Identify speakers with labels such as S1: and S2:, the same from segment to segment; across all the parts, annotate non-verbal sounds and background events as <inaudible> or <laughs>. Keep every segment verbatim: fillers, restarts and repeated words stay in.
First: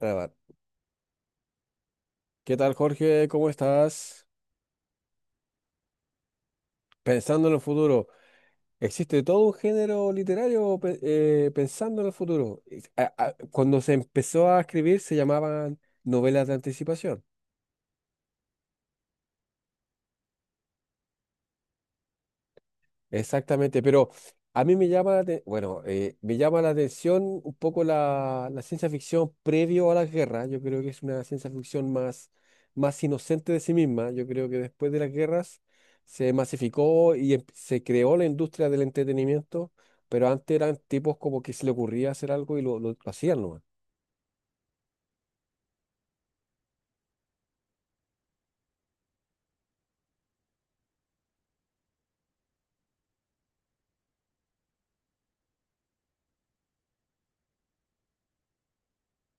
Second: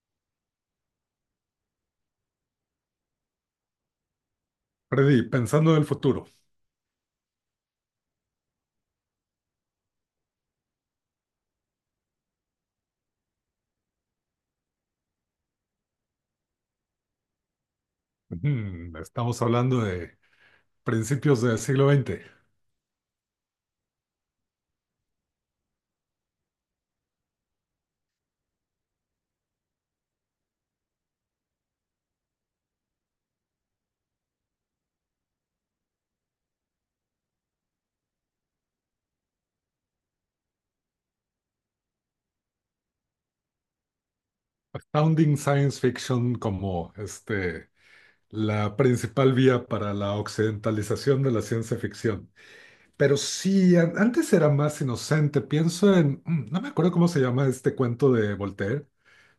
S1: Grabar. ¿Qué tal, Jorge? ¿Cómo estás?
S2: Freddy, pensando en el futuro.
S1: Pensando en el futuro, ¿existe todo un género literario pe- eh, pensando en el futuro? Es- a- a- Cuando se empezó a escribir se llamaban novelas de anticipación.
S2: Ujú, estamos hablando de principios del siglo veinte.
S1: Exactamente, pero a mí me llama la, ate- bueno, eh, me llama la atención un poco la, la ciencia ficción previo a la guerra. Yo creo que es una ciencia ficción más, más inocente de sí misma. Yo creo que después de las guerras se masificó y em- se creó la industria del entretenimiento, pero antes eran tipos como que se le ocurría hacer algo y lo, lo- lo hacían nomás.
S2: Astounding Science Fiction como este, la principal vía para la occidentalización de la ciencia ficción. Pero sí, an- antes era más inocente, pienso en, mm, no me acuerdo cómo se llama este cuento de Voltaire,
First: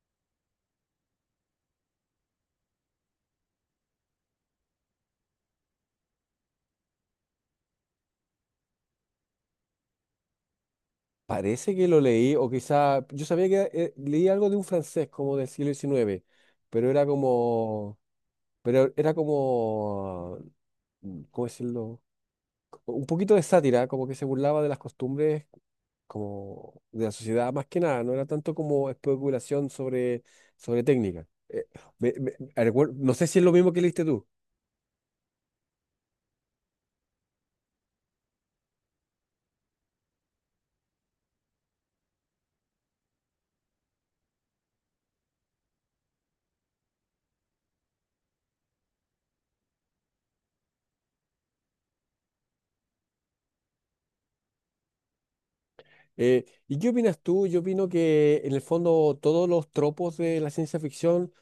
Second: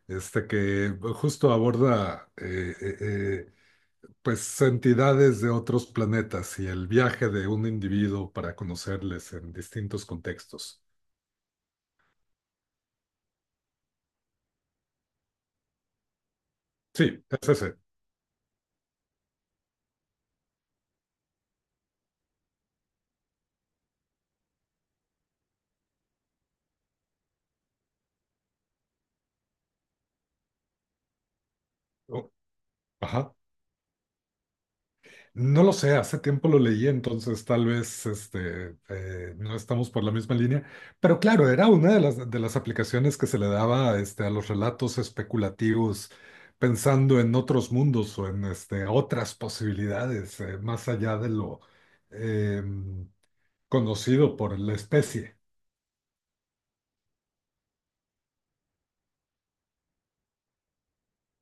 S2: este que justo aborda eh, eh, eh, pues entidades de otros planetas y el viaje de un individuo para conocerles en distintos contextos.
S1: Parece que lo leí, o quizá, yo sabía que eh, leí algo de un francés como del siglo diecinueve, pero era
S2: Sí, es ese.
S1: como... Pero era como, mm, ¿cómo decirlo? Un poquito de sátira, como que se burlaba de las costumbres como de la sociedad más que nada, no era tanto como especulación sobre, sobre técnica. Eh, me- me-
S2: Oh,
S1: recuer- no sé
S2: ajá.
S1: si es lo mismo que leíste tú.
S2: No lo sé, hace tiempo lo leí, entonces tal vez este, eh, no estamos por la misma línea, pero claro, era una de las, de las aplicaciones que se le daba este, a los relatos especulativos, pensando en otros mundos o en este, otras posibilidades, eh, más allá de lo eh, conocido por la especie.
S1: Eh, ¿y qué opinas tú? Yo opino que en el fondo todos los tropos de la ciencia ficción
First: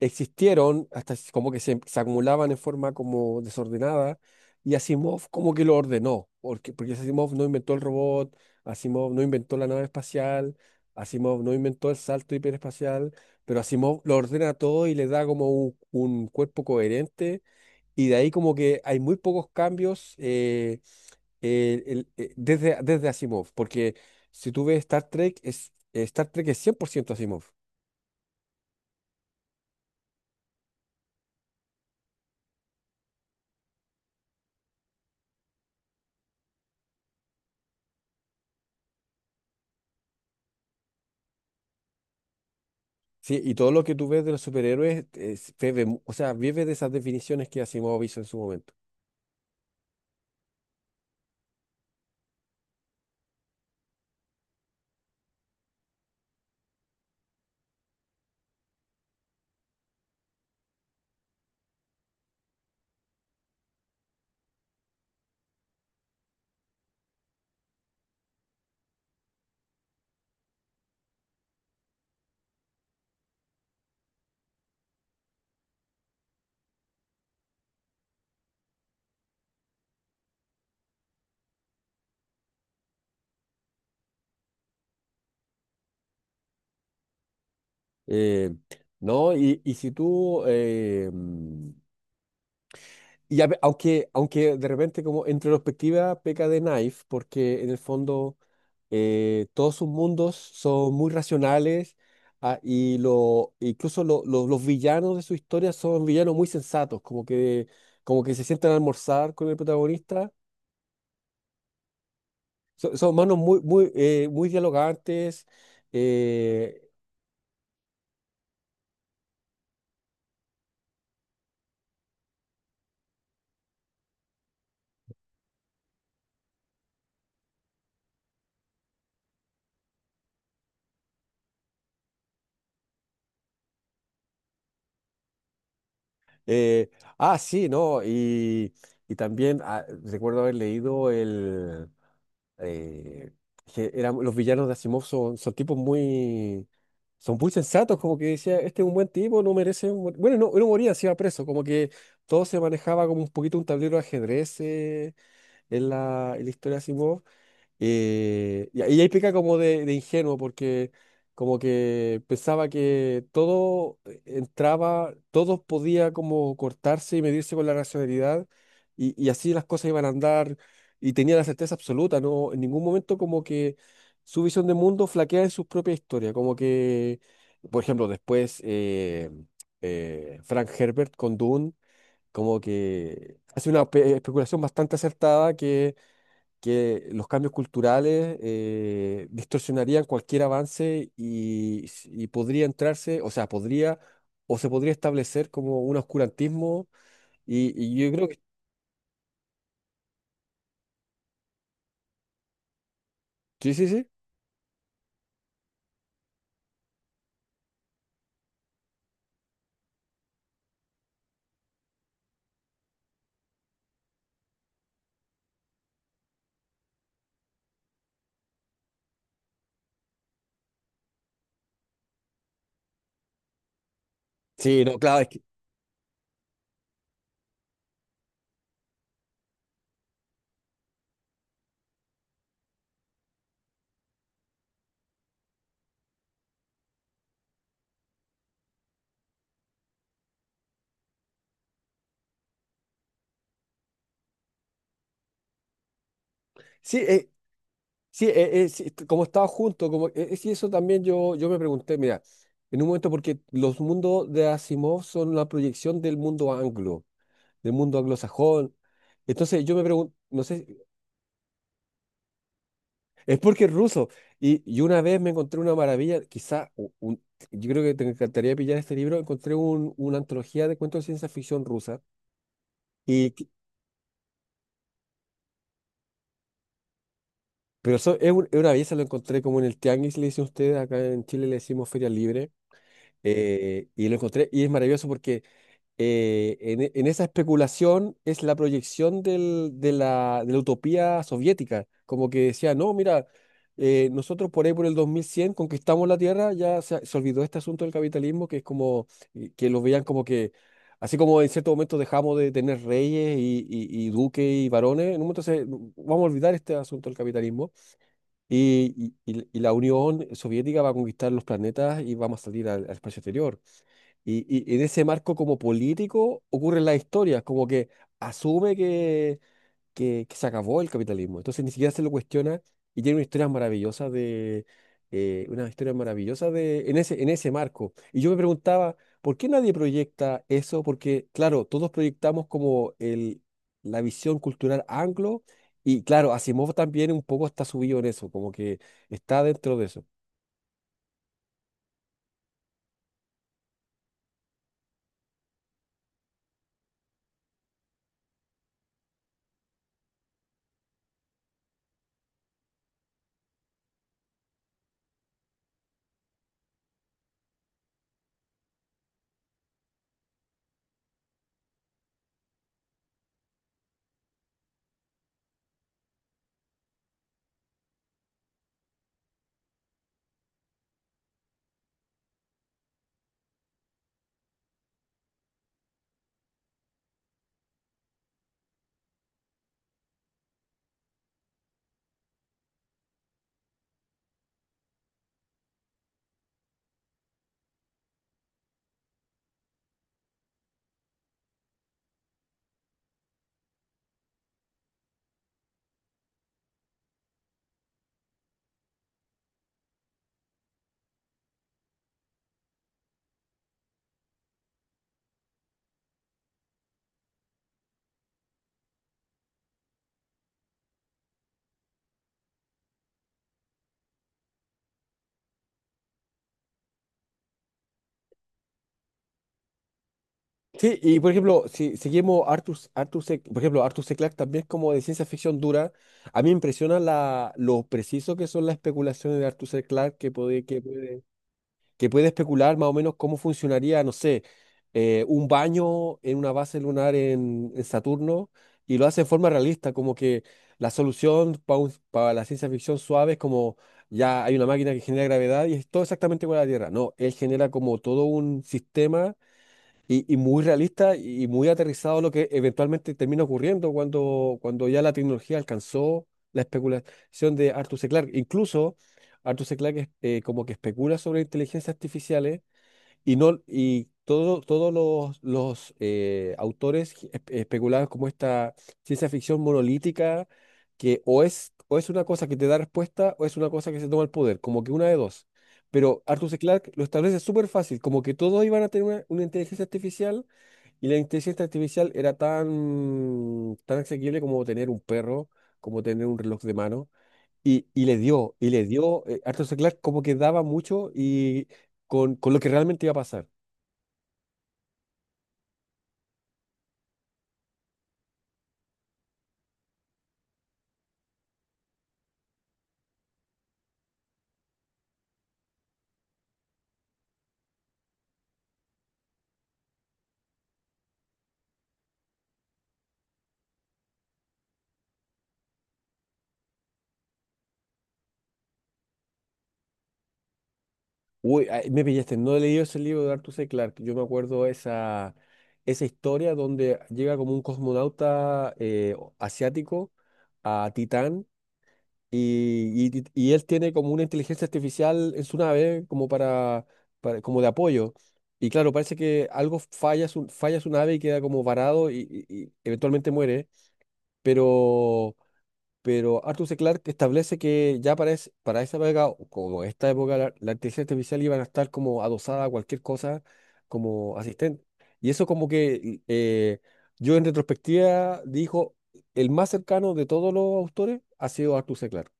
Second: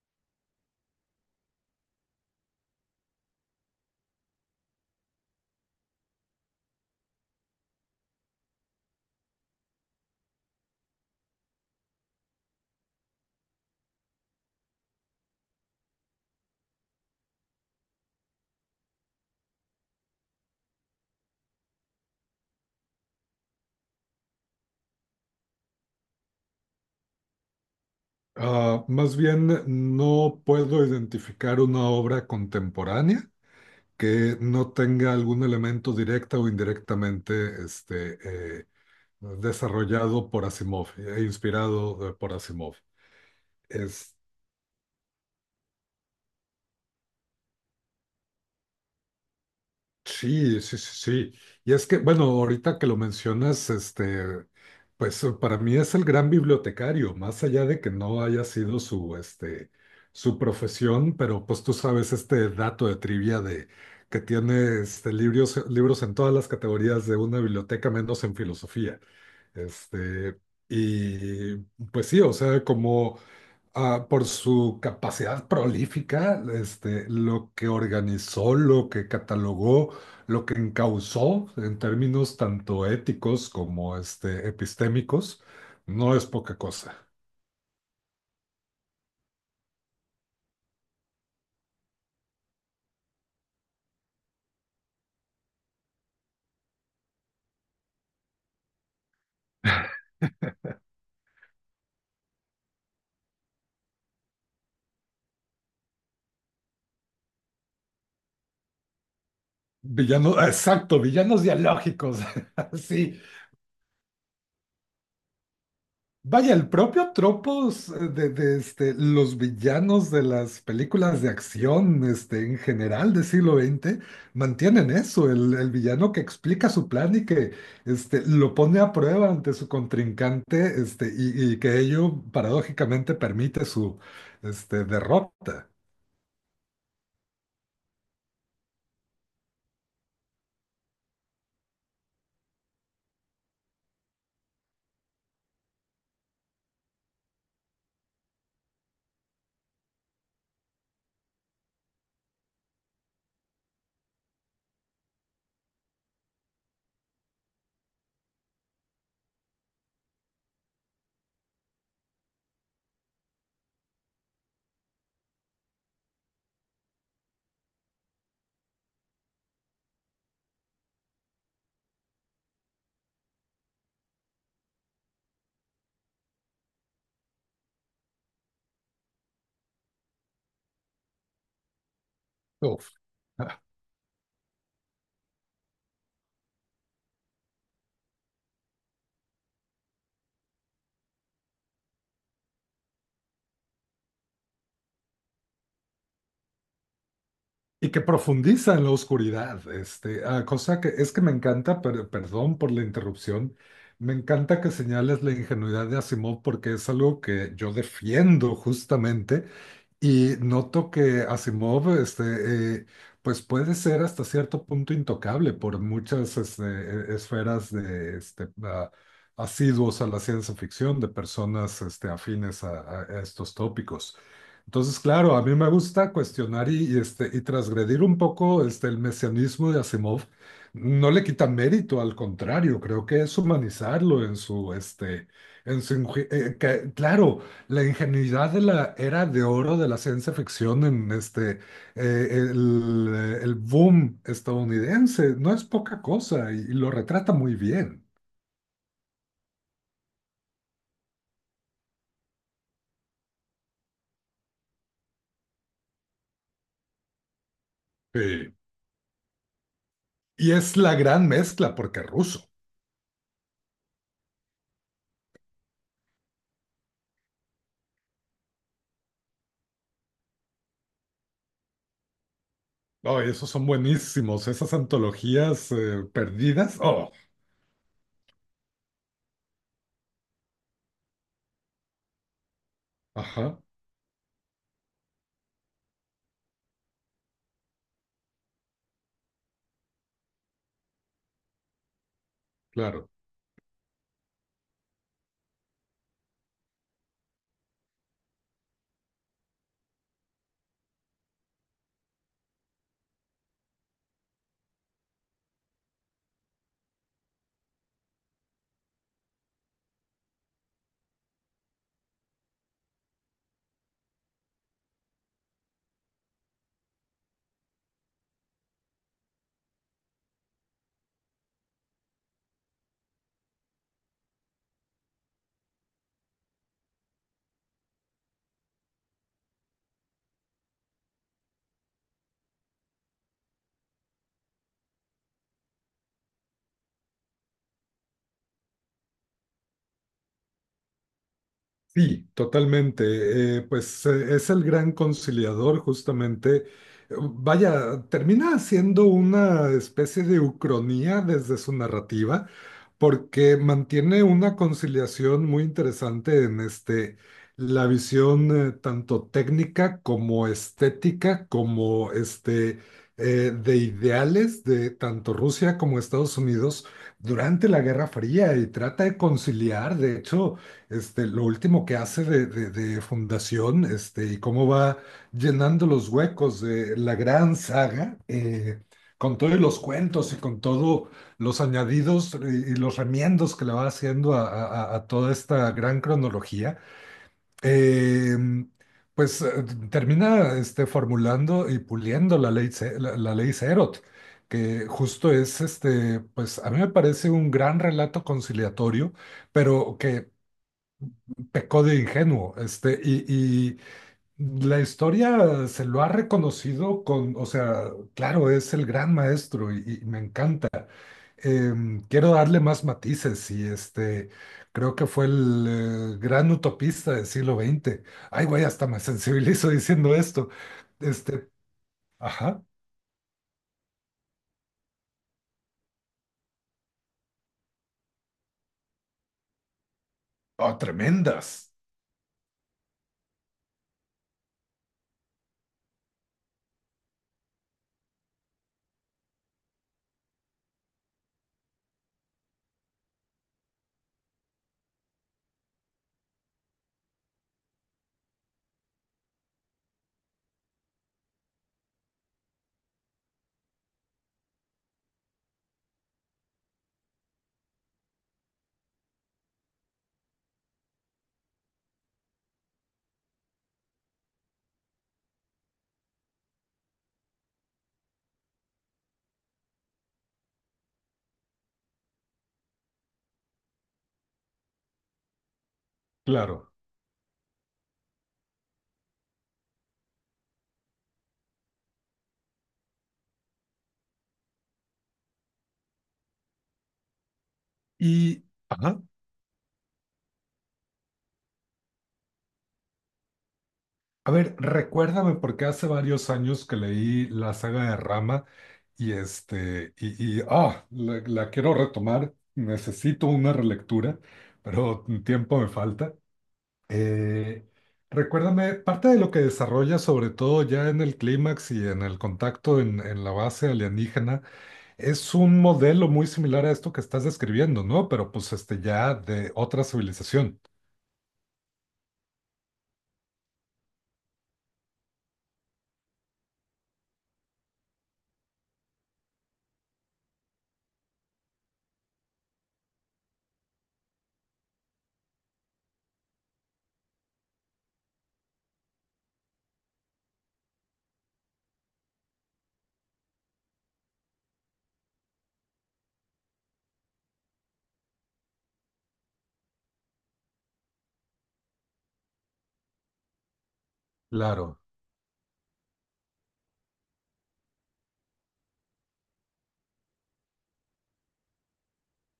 S1: existieron, hasta es como que se, se acumulaban en forma como desordenada, y Asimov como que lo ordenó, porque, porque Asimov no inventó el robot, Asimov no inventó la nave espacial, Asimov no inventó el salto hiperespacial, pero Asimov lo ordena todo y le da como un, un cuerpo coherente, y de ahí como que hay muy pocos cambios eh, eh, el- eh, desde, desde Asimov, porque si tú ves Star Trek, es, eh, Star Trek es cien por ciento Asimov.
S2: Ah, más bien, no puedo identificar una obra contemporánea que no tenga algún elemento directa o indirectamente este, eh, desarrollado por Asimov, eh, inspirado eh, por Asimov.
S1: Sí, y todo lo que tú ves de los superhéroes, es- bebe mu- o sea, vive de esas definiciones que Asimov hizo en su momento.
S2: Sí, sí, sí, sí. Y es que, bueno, ahorita que lo mencionas, este, pues eh, para mí es el gran bibliotecario, más allá de que no haya sido su, este, su profesión, pero pues tú sabes este dato de trivia de que tiene este, libros, libros en todas las categorías de una biblioteca, menos en filosofía. Este, y pues sí, o sea, como ah, por su capacidad prolífica, este, lo que organizó, lo que catalogó, lo que encauzó en términos tanto éticos como este, epistémicos, no es poca cosa.
S1: Eh, no, y, y si tú, eh, mm, y a ve- aunque, aunque de repente como en retrospectiva peca de Knife, porque en el fondo eh, todos sus mundos son muy racionales, ah, y lo, incluso lo- lo- los villanos de su historia son villanos muy sensatos, como que, como que se sientan a almorzar con el protagonista.
S2: Villanos, exacto, villanos dialógicos. <laughs>
S1: Son, son
S2: Sí.
S1: manos muy, muy, eh, muy dialogantes.
S2: Vaya, el
S1: eh,
S2: propio tropos eh, de, de, este, los villanos de las películas de acción este, en general del siglo veinte mantienen eso, el, el villano que explica su plan y que este, lo pone a prueba ante su contrincante este, y, y que ello paradójicamente permite su este, derrota.
S1: eh, ah, sí, ¿no? Y, y también ah, recuerdo haber leído el... eh, que eran, los villanos de Asimov son, son tipos muy... Son muy sensatos, como que decía, este es un buen tipo, no merece... mor-". Bueno, no, no moría, se iba preso, como que todo se manejaba como un poquito un tablero de ajedrez eh, en la, en la historia de Asimov. Eh, y ahí ahí peca como de, de ingenuo, porque como que pensaba que todo entraba, todo podía como cortarse y medirse con la racionalidad, y, y así las cosas iban a andar, y tenía la certeza absoluta, ¿no? En ningún momento como que su visión de mundo flaquea en su propia historia, como que, por ejemplo, después eh, eh, Frank Herbert con Dune, como
S2: Uf.
S1: que hace una espe- especulación bastante acertada que los cambios culturales eh, distorsionarían cualquier avance y, y podría entrarse, o sea, podría o se podría establecer como un oscurantismo y,
S2: Y
S1: y
S2: que
S1: yo creo que
S2: profundiza en la oscuridad, este, ah, cosa que es que me encanta, pero perdón por la interrupción.
S1: sí, sí, sí.
S2: Me encanta que señales la ingenuidad de Asimov porque es algo que yo defiendo justamente y noto que Asimov, este, eh, pues puede ser hasta cierto punto intocable por muchas este, e- esferas de este, a- asiduos a la ciencia ficción, de personas este, afines a, a- a estos tópicos.
S1: Sí, no,
S2: Entonces,
S1: claro, es
S2: claro,
S1: que
S2: a mí me gusta cuestionar y, y, este, y transgredir un poco este, el mesianismo de Asimov. No le quita mérito, al contrario, creo que es humanizarlo en su, este, en su, inju- eh, que- claro. La ingenuidad de la era de oro de la ciencia ficción en este, eh, el, el boom estadounidense no es poca cosa y, y lo
S1: sí, eh,
S2: retrata muy bien.
S1: sí, eh, eh, sí, est- como estaba junto, como eh, eh, sí, eso también yo, yo me pregunté, mira, en un momento porque los mundos de Asimov son la proyección del mundo anglo, del mundo
S2: Sí.
S1: anglosajón. Entonces yo me pregunto, no
S2: Y
S1: sé,
S2: es la gran mezcla porque es ruso.
S1: es porque es ruso. Y, y una vez me encontré una maravilla, quizá, u- un- yo creo que te encantaría pillar este libro, encontré un- una antología de cuentos de ciencia ficción rusa.
S2: Oh,
S1: Y, que-
S2: esos son buenísimos, esas antologías eh, perdidas. Oh,
S1: pero eso es, un- es una belleza, lo encontré como en el Tianguis, le dicen ustedes, acá en Chile le decimos Feria Libre.
S2: ajá,
S1: Eh, y lo encontré y es maravilloso porque eh, en, e- en esa especulación es la proyección del- de la, de la utopía soviética, como que decía, no,
S2: claro.
S1: mira, eh, nosotros por ahí por el dos mil cien conquistamos la Tierra, ya se, se olvidó este asunto del capitalismo, que es como, eh, que lo veían como que, así como en cierto momento dejamos de tener reyes y, y- y duques y varones, en un momento se- no, vamos a olvidar este asunto del capitalismo y, y- y- y la Unión Soviética va a conquistar los planetas y vamos a salir al al espacio exterior. Y, y en ese marco como político ocurren las historias, como que asume que, que, que se acabó el capitalismo. Entonces ni siquiera se lo cuestiona y tiene una historia maravillosa de eh, una historia maravillosa de en ese, en ese marco. Y yo me preguntaba, ¿por qué nadie proyecta eso? Porque, claro, todos proyectamos como el, la visión cultural anglo, y claro, Asimov también un poco está subido en eso, como que está dentro de eso.
S2: Sí, totalmente. Eh, pues eh, es el gran conciliador justamente. Eh, Vaya, termina siendo una especie de ucronía desde su narrativa porque mantiene una conciliación muy interesante en este, la visión eh, tanto técnica como estética, como este, eh, de ideales de tanto Rusia como Estados Unidos durante la Guerra Fría y trata de conciliar, de hecho, este, lo último que hace de, de- de fundación este, y cómo va llenando los huecos de la gran saga. eh, con todos los cuentos y con todo los añadidos y los remiendos que le va haciendo a, a- a- a toda esta gran cronología, eh, pues eh, termina este, formulando y puliendo la ley, Ce- la, la ley Serot, que justo es, este, pues a mí me parece un gran relato conciliatorio, pero que pecó de ingenuo, este, y, y la historia se lo ha reconocido con, o sea, claro, es el gran maestro y y me encanta em, quiero darle más matices y este, creo que fue el eh, gran utopista del siglo veinte. Ay, güey, hasta me sensibilizo <laughs> diciendo esto.
S1: Sí, y por
S2: Este,
S1: ejemplo, si seguimos
S2: ajá,
S1: Arthur, Arthur C- por ejemplo, Arthur C. Clarke también es como de ciencia ficción dura. A mí me impresiona la, lo preciso que son las especulaciones de Arthur C. Clarke que puede,
S2: oh,
S1: que puede,
S2: tremendas,
S1: que puede especular más o menos cómo funcionaría, no sé, eh, un baño en una base lunar en, en Saturno y lo hace de forma realista, como que la solución para la ciencia ficción suave es como ya hay una máquina que genera gravedad y es todo exactamente igual a la Tierra. No, él genera como todo un sistema y, y muy realista y muy aterrizado a lo que eventualmente termina ocurriendo cuando, cuando ya la tecnología alcanzó la especulación de Arthur C. Clarke. Incluso Arthur C. Clarke eh, como que especula sobre inteligencias artificiales y, no, y todo- todos los, los, eh, autores espe- especulaban como esta ciencia ficción monolítica que o es, o es una cosa que te da respuesta o es una cosa que se toma el poder, como que una de dos. Pero Arthur C.
S2: claro.
S1: Clarke lo establece súper fácil, como que todos iban a tener una, una inteligencia artificial y la inteligencia artificial era tan, tan asequible como tener un perro, como tener un reloj de mano. Y, y le
S2: Y,
S1: dio, y le
S2: ajá,
S1: dio, eh, Arthur C. Clarke como que daba mucho y con, con lo que realmente iba a pasar.
S2: a ver, recuérdame porque hace varios años que leí la saga de Rama y este, y, y, ah, la la quiero retomar, necesito una relectura, pero tiempo me falta. Eh, recuérdame, parte de lo que desarrolla, sobre todo ya en el clímax y en el contacto en, en la base alienígena, es un modelo muy similar a esto que estás describiendo, ¿no? Pero pues este ya de otra civilización.
S1: Uy, ay, me pillaste, no he leído ese libro de Arthur C. Clarke. Yo me acuerdo esa, esa historia donde llega como un cosmonauta eh, o- asiático a Titán y, y- y él tiene como una inteligencia artificial en su nave como para, para- como de apoyo. Y claro, parece que algo falla su, falla su nave y queda como varado y, y- y eventualmente muere. Pero pero Arthur C. Clarke establece que ya para, es- para esa época, o como esta época, la, la inteligencia artificial iban a estar como adosada a cualquier cosa como
S2: Claro,
S1: asistente. Y eso como que eh, yo en retrospectiva dijo, el más cercano de todos los autores ha sido Arthur C. Clarke.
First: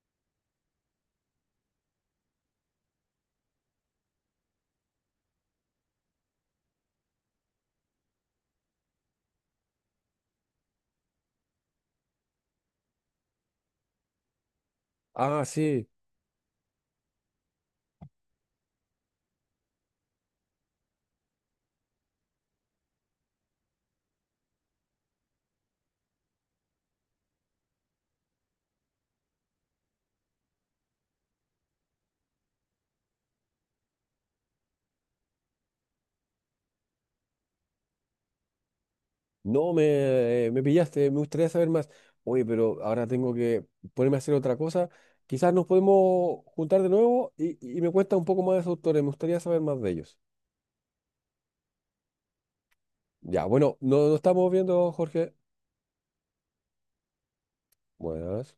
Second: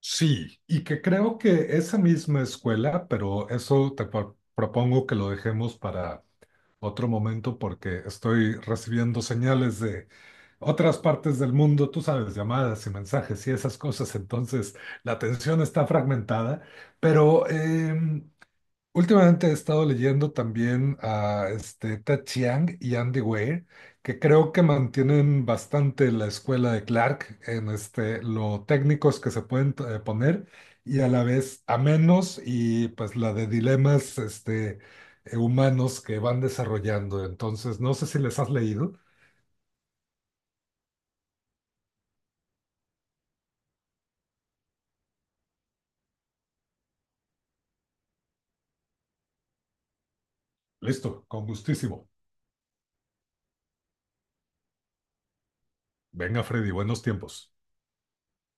S2: sí, y que creo que esa misma escuela, pero eso te pro- propongo que lo dejemos para otro momento porque estoy recibiendo señales de otras partes del mundo, tú sabes, llamadas y mensajes y esas cosas, entonces la
S1: Ah,
S2: atención está
S1: sí,
S2: fragmentada, pero em, últimamente he estado leyendo también a este, Ted Chiang y Andy Weir, que creo que mantienen bastante la escuela de Clark en este, lo técnicos que se pueden eh, poner y a la vez a menos y pues la de dilemas este, eh, humanos que van desarrollando. Entonces, no sé si les has leído.
S1: no, me, eh, me pillaste, me gustaría saber más. Oye, pero ahora tengo que ponerme a hacer otra cosa. Quizás nos podemos juntar de nuevo y, y me cuentas un poco más de esos autores, me gustaría saber más de ellos.
S2: Listo, con gustísimo.
S1: Ya, bueno, no, no estamos viendo, Jorge.
S2: Venga, Freddy, buenos tiempos.
S1: Buenas.